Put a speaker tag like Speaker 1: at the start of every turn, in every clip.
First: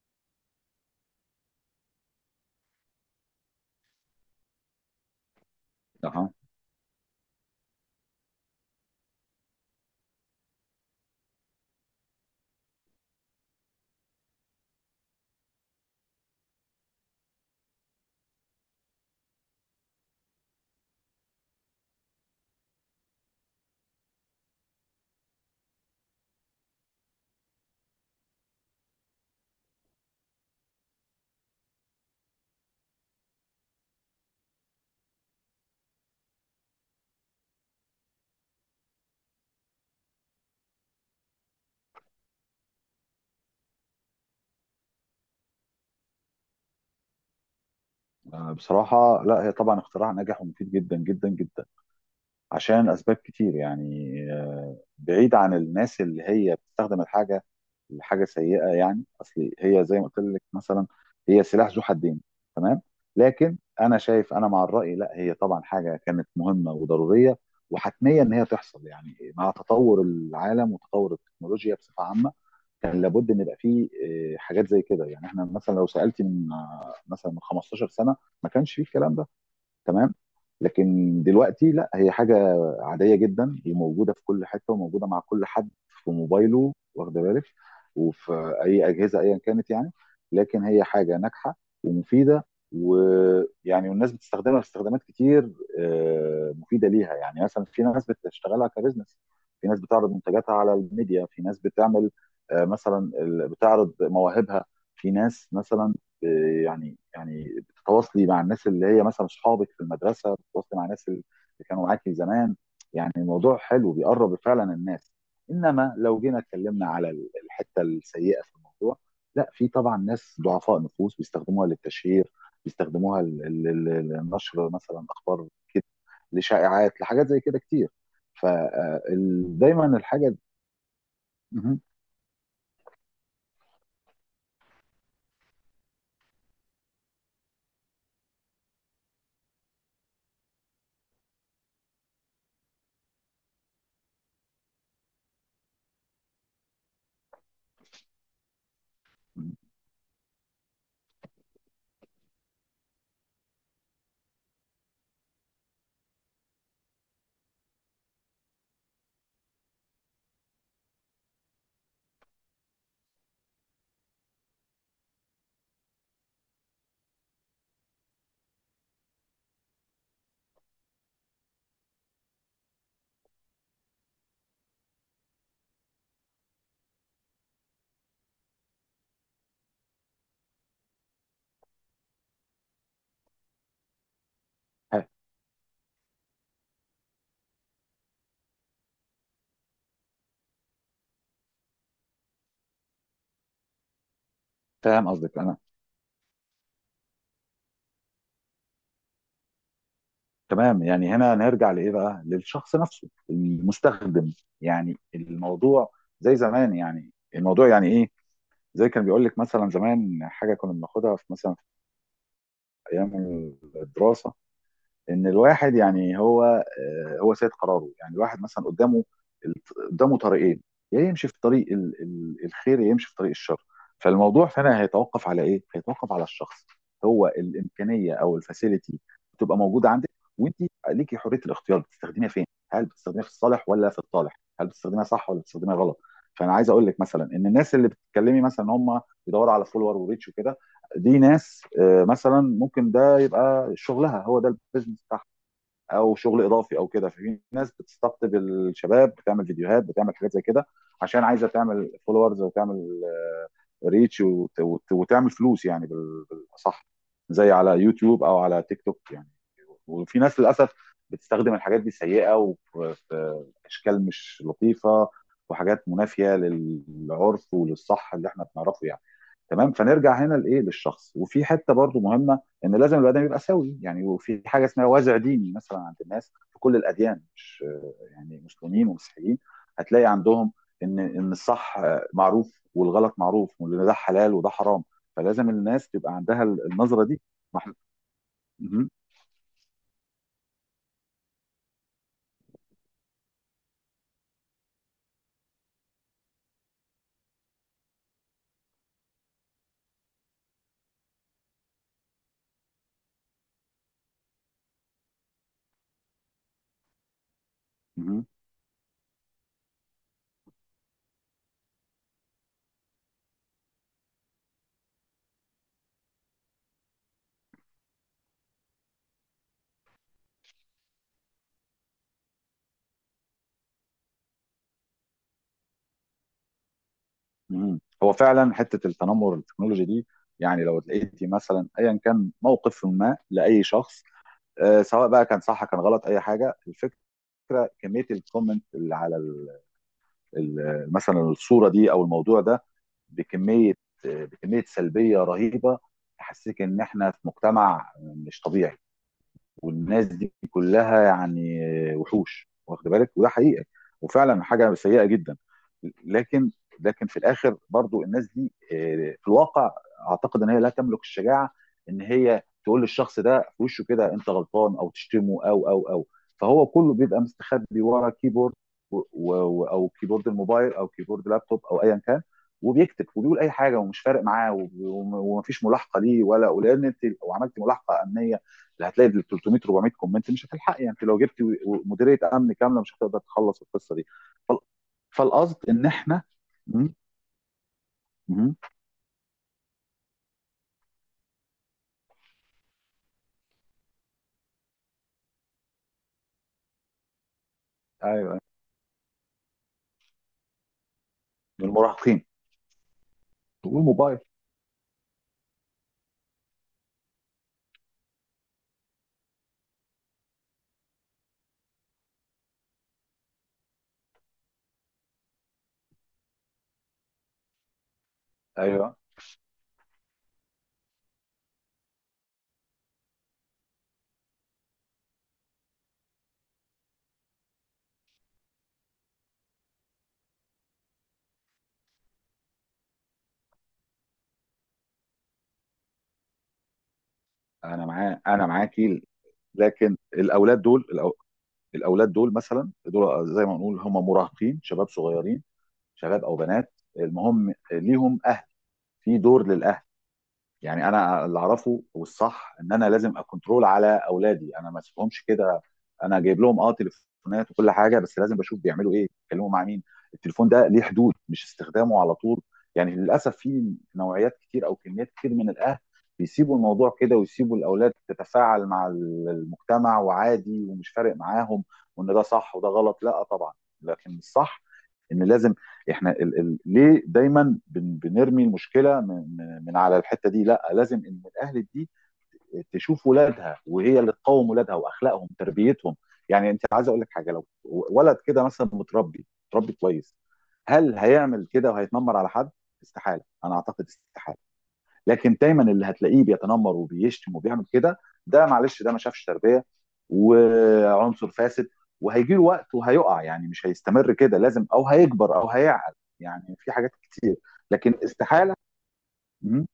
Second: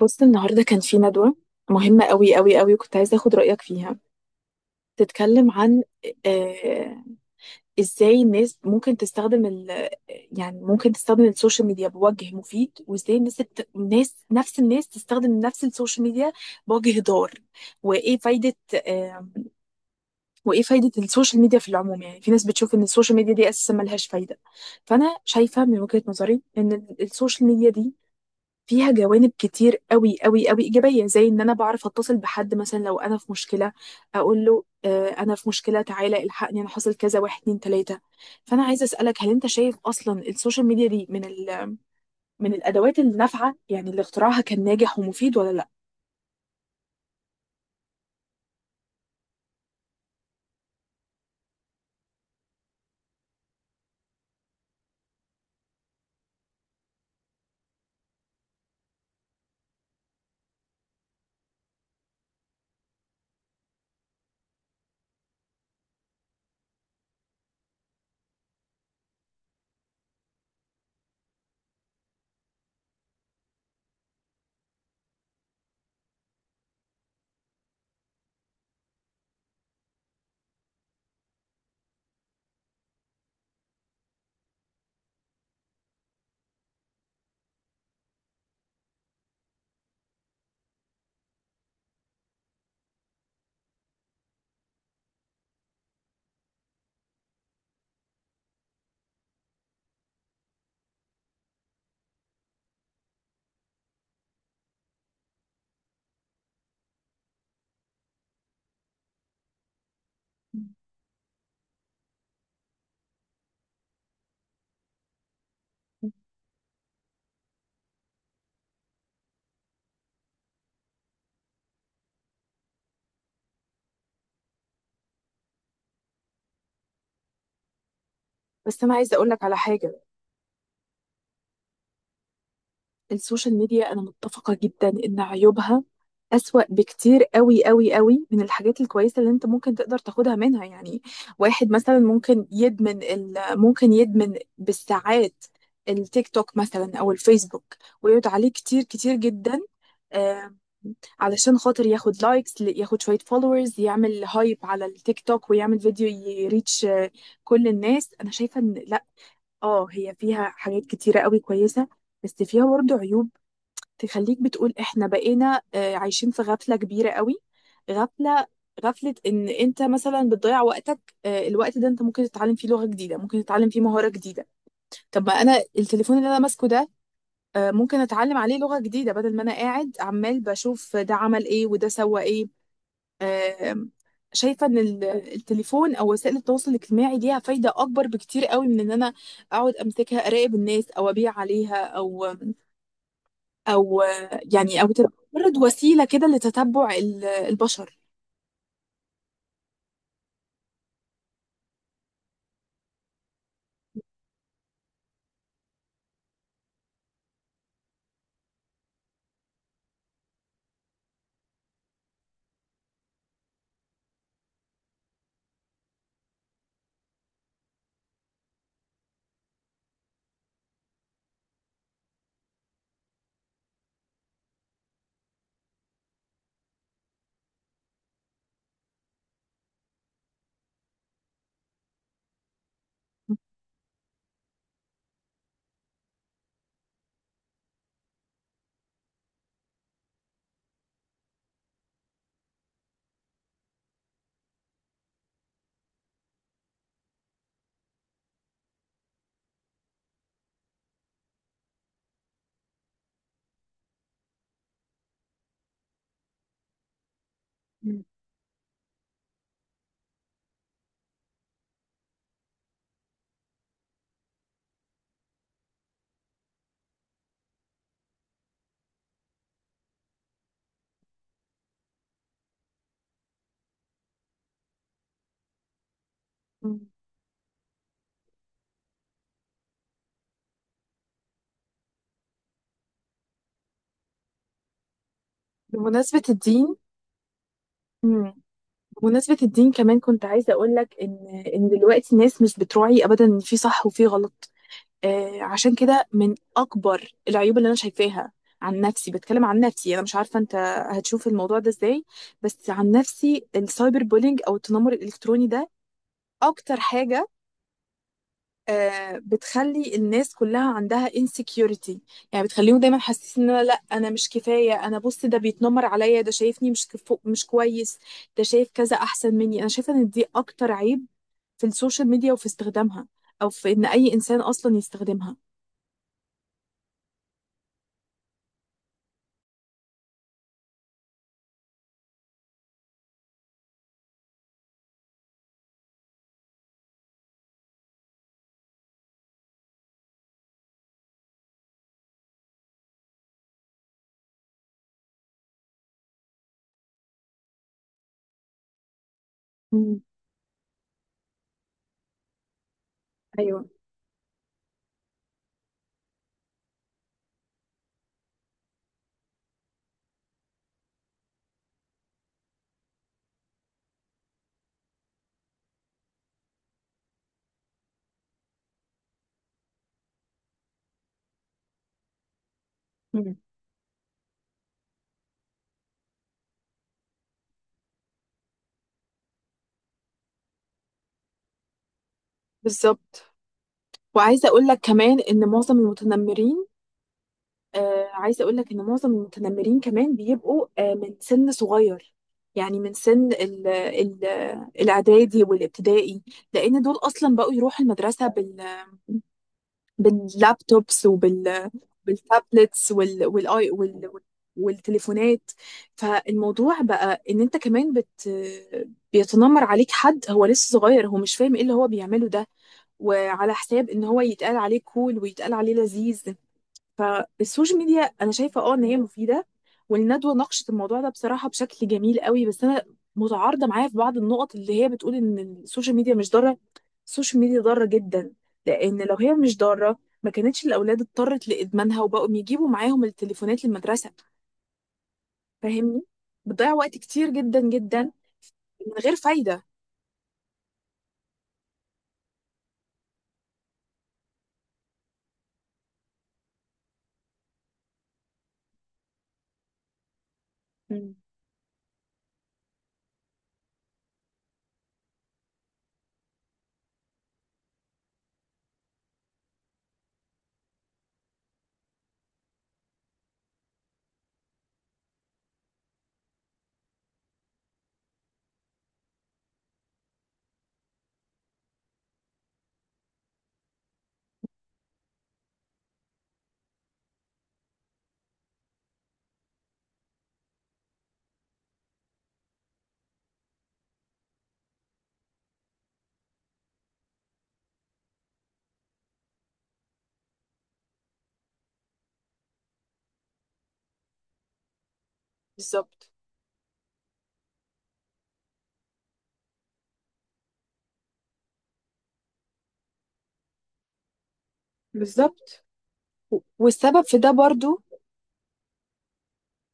Speaker 1: بص، النهارده كان في ندوة مهمة قوي قوي قوي، وكنت عايزة اخد رأيك فيها. تتكلم عن
Speaker 2: أها
Speaker 1: آه ازاي الناس ممكن تستخدم ال يعني ممكن تستخدم السوشيال ميديا بوجه مفيد، وازاي الناس الناس نفس الناس تستخدم نفس السوشيال ميديا بوجه ضار. وايه فايدة آه وايه فايدة السوشيال ميديا في العموم؟ يعني في ناس بتشوف ان السوشيال ميديا دي اساسا ملهاش فايدة. فانا شايفة من وجهة نظري ان السوشيال ميديا دي فيها جوانب كتير قوي قوي قوي ايجابيه، زي ان انا بعرف اتصل بحد مثلا لو انا في مشكله، اقول له انا في مشكله، تعالى الحقني، انا حصل كذا، واحد اتنين تلاته. فانا عايزه اسالك، هل انت شايف اصلا السوشيال ميديا دي من ال من الادوات النافعه، يعني اللي اختراعها كان ناجح ومفيد، ولا لا؟
Speaker 2: آه، بصراحة لا هي طبعا اختراع ناجح ومفيد جدا جدا جدا عشان أسباب كتير. يعني بعيد عن الناس اللي هي بتستخدم الحاجة لحاجة سيئة. يعني أصل هي زي ما قلت لك مثلا هي سلاح ذو حدين. تمام. لكن أنا شايف أنا مع الرأي. لا هي طبعا حاجة كانت مهمة وضرورية وحتمية إن هي تحصل يعني مع تطور العالم وتطور التكنولوجيا بصفة عامة. كان لابد ان يبقى فيه حاجات زي كده. يعني احنا مثلا لو سالتي من مثلا من 15 سنه ما كانش فيه الكلام ده. تمام. لكن دلوقتي لا، هي حاجه عاديه جدا وموجوده في كل حته وموجوده مع كل حد في موبايله، واخد بالك، وفي اي اجهزه ايا كانت يعني. لكن هي حاجه ناجحه ومفيده، ويعني والناس بتستخدمها في استخدامات كتير مفيده ليها. يعني مثلا في ناس بتشتغلها كبزنس، في ناس بتعرض منتجاتها على الميديا، في ناس بتعمل مثلا بتعرض مواهبها، في ناس مثلا يعني بتتواصلي مع الناس اللي هي مثلا اصحابك في المدرسه، بتتواصلي مع الناس اللي كانوا معاكي زمان. يعني الموضوع حلو، بيقرب فعلا الناس. انما لو جينا اتكلمنا على الحته السيئه في الموضوع، لا في طبعا ناس ضعفاء نفوس بيستخدموها للتشهير، بيستخدموها لنشر مثلا اخبار كده، لشائعات، لحاجات زي كده كتير.
Speaker 1: بس انا عايزه اقول لك على
Speaker 2: فدايما
Speaker 1: حاجه.
Speaker 2: الحاجه مهم.
Speaker 1: السوشيال ميديا، انا متفقة جدا ان عيوبها اسوأ بكتير قوي قوي قوي من الحاجات الكويسة اللي انت ممكن تقدر تاخدها منها. يعني واحد مثلا ممكن يدمن بالساعات التيك توك مثلا او الفيسبوك، ويقعد عليه كتير كتير جدا، آه، علشان خاطر ياخد لايكس، ياخد شوية فولورز، يعمل هايب على التيك توك، ويعمل فيديو يريتش كل الناس. انا شايفة ان لا، اه هي فيها حاجات كتيرة قوي كويسة، بس فيها برضه عيوب تخليك بتقول احنا بقينا عايشين في غفلة كبيرة قوي. غفلة، غفلة ان انت مثلا بتضيع وقتك، الوقت ده انت ممكن تتعلم فيه لغة جديدة، ممكن تتعلم فيه مهارة جديدة. طب ما انا التليفون اللي انا ماسكه ده، ممكن اتعلم عليه لغة جديدة بدل ما انا قاعد عمال بشوف ده عمل ايه وده سوى ايه. آه، شايفة ان التليفون او وسائل التواصل الاجتماعي ليها فايدة اكبر بكتير قوي من ان انا اقعد امسكها اراقب الناس، او ابيع عليها، او او يعني او
Speaker 2: فاهم
Speaker 1: تبقى
Speaker 2: قصدك
Speaker 1: مجرد
Speaker 2: انا.
Speaker 1: وسيله كده لتتبع البشر.
Speaker 2: تمام. يعني هنا نرجع لايه بقى؟ للشخص نفسه المستخدم. يعني الموضوع زي زمان، يعني الموضوع يعني ايه، زي كان بيقول لك مثلا زمان حاجه كنا بناخدها في مثلا في ايام الدراسه، ان الواحد يعني هو سيد قراره. يعني الواحد مثلا قدامه طريقين، يا يمشي في طريق الخير، يا يمشي في طريق الشر. فالموضوع فعلا هيتوقف على ايه؟ هيتوقف على الشخص. هو الامكانيه او الفاسيلتي بتبقى موجوده عندك، وانت ليكي حريه الاختيار بتستخدميها فين. هل بتستخدميها في الصالح ولا في الطالح؟ هل بتستخدميها صح ولا بتستخدميها غلط؟ فانا عايز اقول لك مثلا ان الناس اللي بتتكلمي مثلا ان هم بيدوروا على فولور وريتش وكده، دي ناس مثلا ممكن ده يبقى شغلها، هو ده البيزنس بتاعها او شغل اضافي او كده. ففي ناس بتستقطب الشباب، بتعمل فيديوهات، بتعمل حاجات زي كده عشان عايزه تعمل فولورز وتعمل ريتش وتعمل فلوس يعني بالاصح، زي على
Speaker 1: مم.
Speaker 2: يوتيوب او على تيك توك يعني. وفي ناس للاسف بتستخدم الحاجات دي سيئه، وفي اشكال مش لطيفه وحاجات منافيه للعرف وللصح اللي احنا بنعرفه يعني. تمام. فنرجع هنا لايه؟ للشخص. وفي حته برضو مهمه ان لازم البني ادم يبقى سوي يعني. وفي حاجه اسمها وازع ديني مثلا عند الناس في كل
Speaker 1: مم.
Speaker 2: الاديان، مش يعني مسلمين ومسيحيين، هتلاقي عندهم ان الصح معروف والغلط معروف وان ده حلال وده حرام. فلازم الناس تبقى
Speaker 1: بمناسبه
Speaker 2: عندها
Speaker 1: الدين.
Speaker 2: النظره دي. ما إحنا-
Speaker 1: مم.
Speaker 2: مهم.
Speaker 1: بمناسبه الدين كمان كنت عايزه اقول لك ان دلوقتي الناس مش بتراعي ابدا ان في صح وفي غلط. عشان كده، من اكبر العيوب اللي انا شايفاها، عن نفسي بتكلم، عن نفسي، انا مش عارفه انت هتشوف الموضوع ده ازاي، بس عن نفسي السايبر بولينج او التنمر الالكتروني ده اكتر حاجه
Speaker 2: مهم.
Speaker 1: بتخلي الناس كلها عندها insecurity. يعني بتخليهم دايما حاسين ان انا، لا، انا مش كفايه، انا بص ده بيتنمر عليا، ده شايفني مش كفو مش كويس، ده شايف كذا احسن مني. انا شايفه ان دي اكتر عيب في السوشيال ميديا وفي استخدامها، او في ان اي انسان اصلا يستخدمها.
Speaker 2: مهم. هو فعلا حته التنمر التكنولوجي دي، يعني لو لقيتي مثلا ايا كان موقف ما لاي شخص، سواء بقى كان صح كان غلط اي حاجه، الفكره فكره كميه الكومنت اللي على ال مثلا الصوره دي او الموضوع ده، بكميه بكميه سلبيه رهيبه. تحسسك ان احنا في مجتمع مش طبيعي،
Speaker 1: مم.
Speaker 2: والناس دي كلها يعني وحوش، واخد بالك، وده
Speaker 1: ايوه.
Speaker 2: حقيقه، وفعلا حاجه سيئه جدا. لكن، في الاخر برضو الناس دي في الواقع اعتقد ان هي لا تملك الشجاعه ان هي تقول للشخص ده في وشه كده، انت غلطان، او تشتمه او او او فهو كله بيبقى مستخبي ورا كيبورد، و و او كيبورد الموبايل، او كيبورد لابتوب، او ايا كان، وبيكتب
Speaker 1: مم.
Speaker 2: وبيقول اي حاجه، ومش فارق معاه، ومفيش ملاحقه ليه ولان انت لو عملت ملاحقه امنيه اللي هتلاقي 300 400 كومنت مش هتلحقي. يعني انت لو جبتي مديريه امن كامله، مش هتقدر
Speaker 1: بالظبط.
Speaker 2: تخلص القصه دي.
Speaker 1: وعايزه
Speaker 2: فال-
Speaker 1: اقول لك كمان ان
Speaker 2: فالقصد
Speaker 1: معظم
Speaker 2: ان احنا
Speaker 1: المتنمرين
Speaker 2: م-
Speaker 1: آه عايزه
Speaker 2: م-
Speaker 1: اقول لك ان معظم المتنمرين كمان بيبقوا من سن صغير، يعني من سن ال الاعدادي والابتدائي، لان دول اصلا بقوا يروحوا المدرسه
Speaker 2: ايوه،
Speaker 1: باللابتوبس
Speaker 2: المراهقين
Speaker 1: بالتابلتس وال والاي وال
Speaker 2: والموبايل،
Speaker 1: والتليفونات. فالموضوع بقى ان انت كمان بيتنمر عليك حد هو لسه صغير، هو مش فاهم ايه اللي هو بيعمله ده، وعلى حساب ان هو يتقال عليه كول ويتقال عليه لذيذ. فالسوشيال ميديا انا شايفه اه ان هي
Speaker 2: ايوه،
Speaker 1: مفيده، والندوه ناقشت الموضوع ده بصراحه بشكل جميل قوي، بس انا متعارضه معايا في بعض النقط اللي هي بتقول ان السوشيال ميديا مش ضاره. السوشيال ميديا ضاره جدا، لان لو هي مش ضاره ما كانتش الاولاد اضطرت لادمانها وبقوا يجيبوا معاهم التليفونات للمدرسه، فاهمني؟ بتضيع وقت كتير جدا جدا
Speaker 2: انا
Speaker 1: من
Speaker 2: معاكي.
Speaker 1: غير فايده.
Speaker 2: لكن الاولاد دول الاولاد دول مثلا، دول زي ما نقول هم مراهقين، شباب صغيرين، شباب او بنات. المهم ليهم اهل، في دور للاهل. يعني
Speaker 1: مم.
Speaker 2: انا اللي اعرفه والصح ان انا لازم اكونترول على اولادي، انا ما اسيبهمش كده. انا جايب لهم تليفونات وكل حاجه، بس لازم بشوف بيعملوا ايه، بيتكلموا مع مين. التليفون ده ليه حدود، مش استخدامه على طول. يعني للاسف في نوعيات كتير او كميات كتير من الاهل بيسيبوا الموضوع كده، ويسيبوا الاولاد تتفاعل مع المجتمع وعادي، ومش فارق معاهم وان ده صح وده غلط. لا طبعا، لكن الصح ان لازم احنا ال ليه دايما بنرمي المشكله من على الحته دي؟ لا، لازم ان الاهل دي تشوف ولادها، وهي اللي تقوم ولادها واخلاقهم تربيتهم. يعني انت عايز اقول لك حاجه، لو ولد كده مثلا متربي متربي كويس، هل هيعمل كده وهيتنمر على حد؟ استحاله. انا اعتقد استحاله. لكن دايما اللي
Speaker 1: بالظبط.
Speaker 2: هتلاقيه بيتنمر وبيشتم وبيعمل كده، ده معلش ده ما شافش تربيه، وعنصر فاسد. وهيجي له وقت وهيقع، يعني مش هيستمر كده، لازم او هيكبر او
Speaker 1: بالظبط.
Speaker 2: هيعقل.
Speaker 1: و-
Speaker 2: يعني في حاجات
Speaker 1: والسبب في ده
Speaker 2: كتير،
Speaker 1: برضو
Speaker 2: لكن استحاله. مم.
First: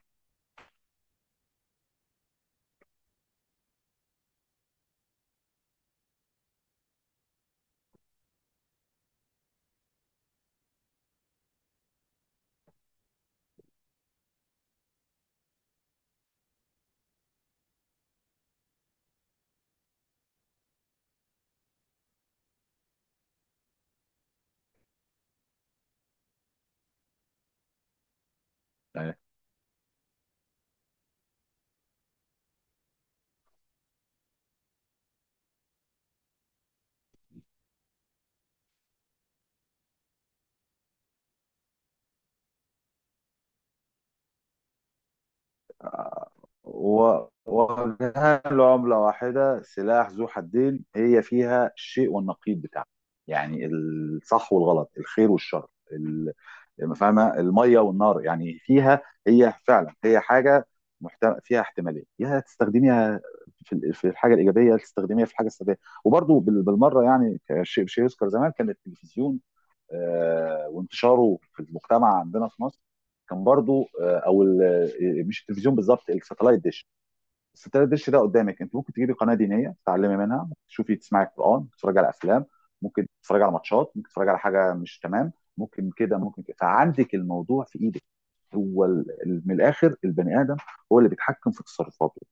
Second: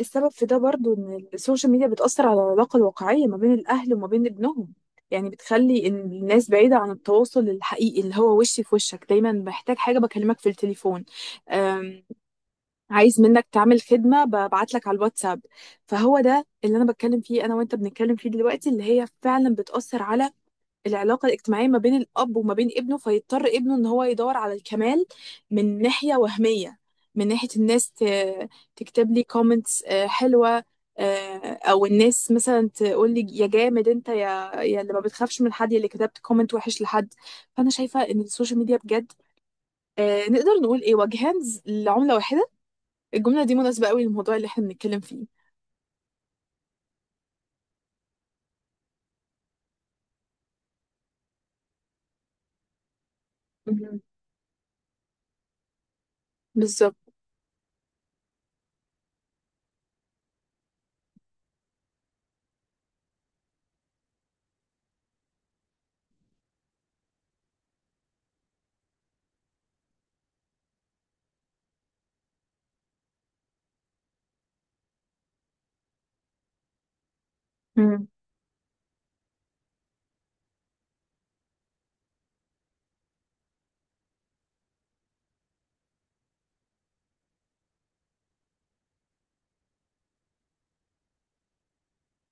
Speaker 1: السبب في ده برضو ان السوشيال ميديا بتأثر على العلاقة الواقعية ما بين الأهل وما بين ابنهم. يعني بتخلي إن الناس بعيدة عن التواصل الحقيقي، اللي هو وشي في وشك دايما، محتاج حاجة بكلمك في التليفون، أم، عايز منك تعمل خدمة ببعت لك على الواتساب. فهو ده اللي أنا بتكلم فيه، أنا وأنت بنتكلم فيه دلوقتي، اللي هي فعلا بتأثر على العلاقة الاجتماعية ما بين الأب وما بين ابنه، فيضطر ابنه إن هو يدور على الكمال من ناحية وهمية، من ناحية الناس تكتب لي كومنتس حلوة. أو الناس مثلا تقول لي يا جامد أنت، يا اللي ما بتخافش من حد، يا اللي كتبت كومنت وحش لحد. فأنا شايفة إن السوشيال ميديا بجد نقدر نقول إيه، وجهان لعملة واحدة. الجملة دي مناسبة قوي للموضوع اللي إحنا بنتكلم فيه.
Speaker 2: و- ووجهان لعملة واحدة، سلاح ذو حدين، هي فيها الشيء والنقيض بتاعها. يعني
Speaker 1: مهم.
Speaker 2: الصح والغلط، الخير والشر،
Speaker 1: بالظبط.
Speaker 2: فاهمة، المية والنار يعني فيها. هي فعلا هي حاجة فيها احتمالية، يا تستخدميها في في الحاجة الإيجابية يا تستخدميها في الحاجة السلبية. وبرضو بالمرة، يعني شيء يذكر، زمان كان التلفزيون وانتشاره في المجتمع عندنا في مصر كان برضو او مش التلفزيون بالظبط، الساتلايت ديش، بس التلات
Speaker 1: مهم.
Speaker 2: دش ده قدامك، انت ممكن تجيبي قناه دينيه تتعلمي منها، ممكن تشوفي تسمعي قران، ممكن تتفرجي على افلام، ممكن تتفرجي على ماتشات، ممكن تتفرجي على حاجه مش تمام. ممكن كده ممكن كده، فعندك الموضوع في ايدك. هو من الاخر البني ادم هو اللي بيتحكم في تصرفاته.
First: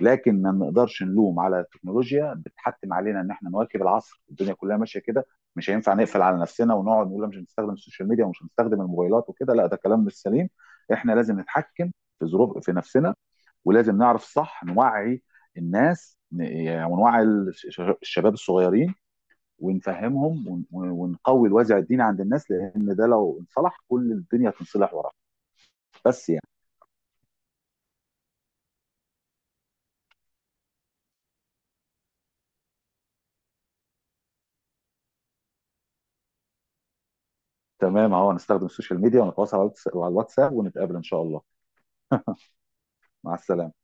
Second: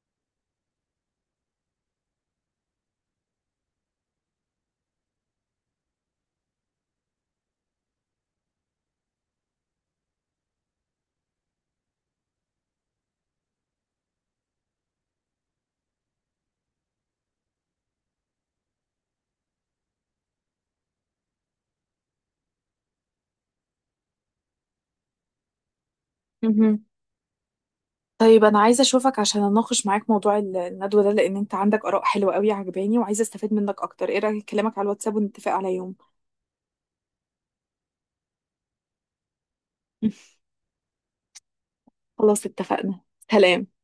Speaker 2: لكن ما نقدرش نلوم على التكنولوجيا، بتحتم علينا ان احنا نواكب العصر، الدنيا كلها ماشيه كده. مش هينفع نقفل على نفسنا ونقعد نقول مش هنستخدم السوشيال ميديا ومش هنستخدم الموبايلات وكده. لا، ده كلام مش سليم. احنا لازم نتحكم في ظروف في نفسنا، ولازم نعرف صح، نوعي الناس يعني، ونوعي الشباب الصغيرين، ونفهمهم، ونقوي الوازع الديني عند الناس، لان ده لو انصلح كل الدنيا هتنصلح وراه. بس يعني.
Speaker 1: مهم. طيب انا عايزه اشوفك عشان اناقش معاك موضوع الندوه ده، لان انت عندك اراء حلوه قوي عجباني، وعايزه استفاد منك اكتر. ايه رايك اكلمك على الواتساب ونتفق على يوم؟
Speaker 2: تمام، اهو هنستخدم السوشيال ميديا ونتواصل على على الواتساب ونتقابل ان شاء الله.
Speaker 1: خلاص اتفقنا.
Speaker 2: مع السلامه.
Speaker 1: سلام.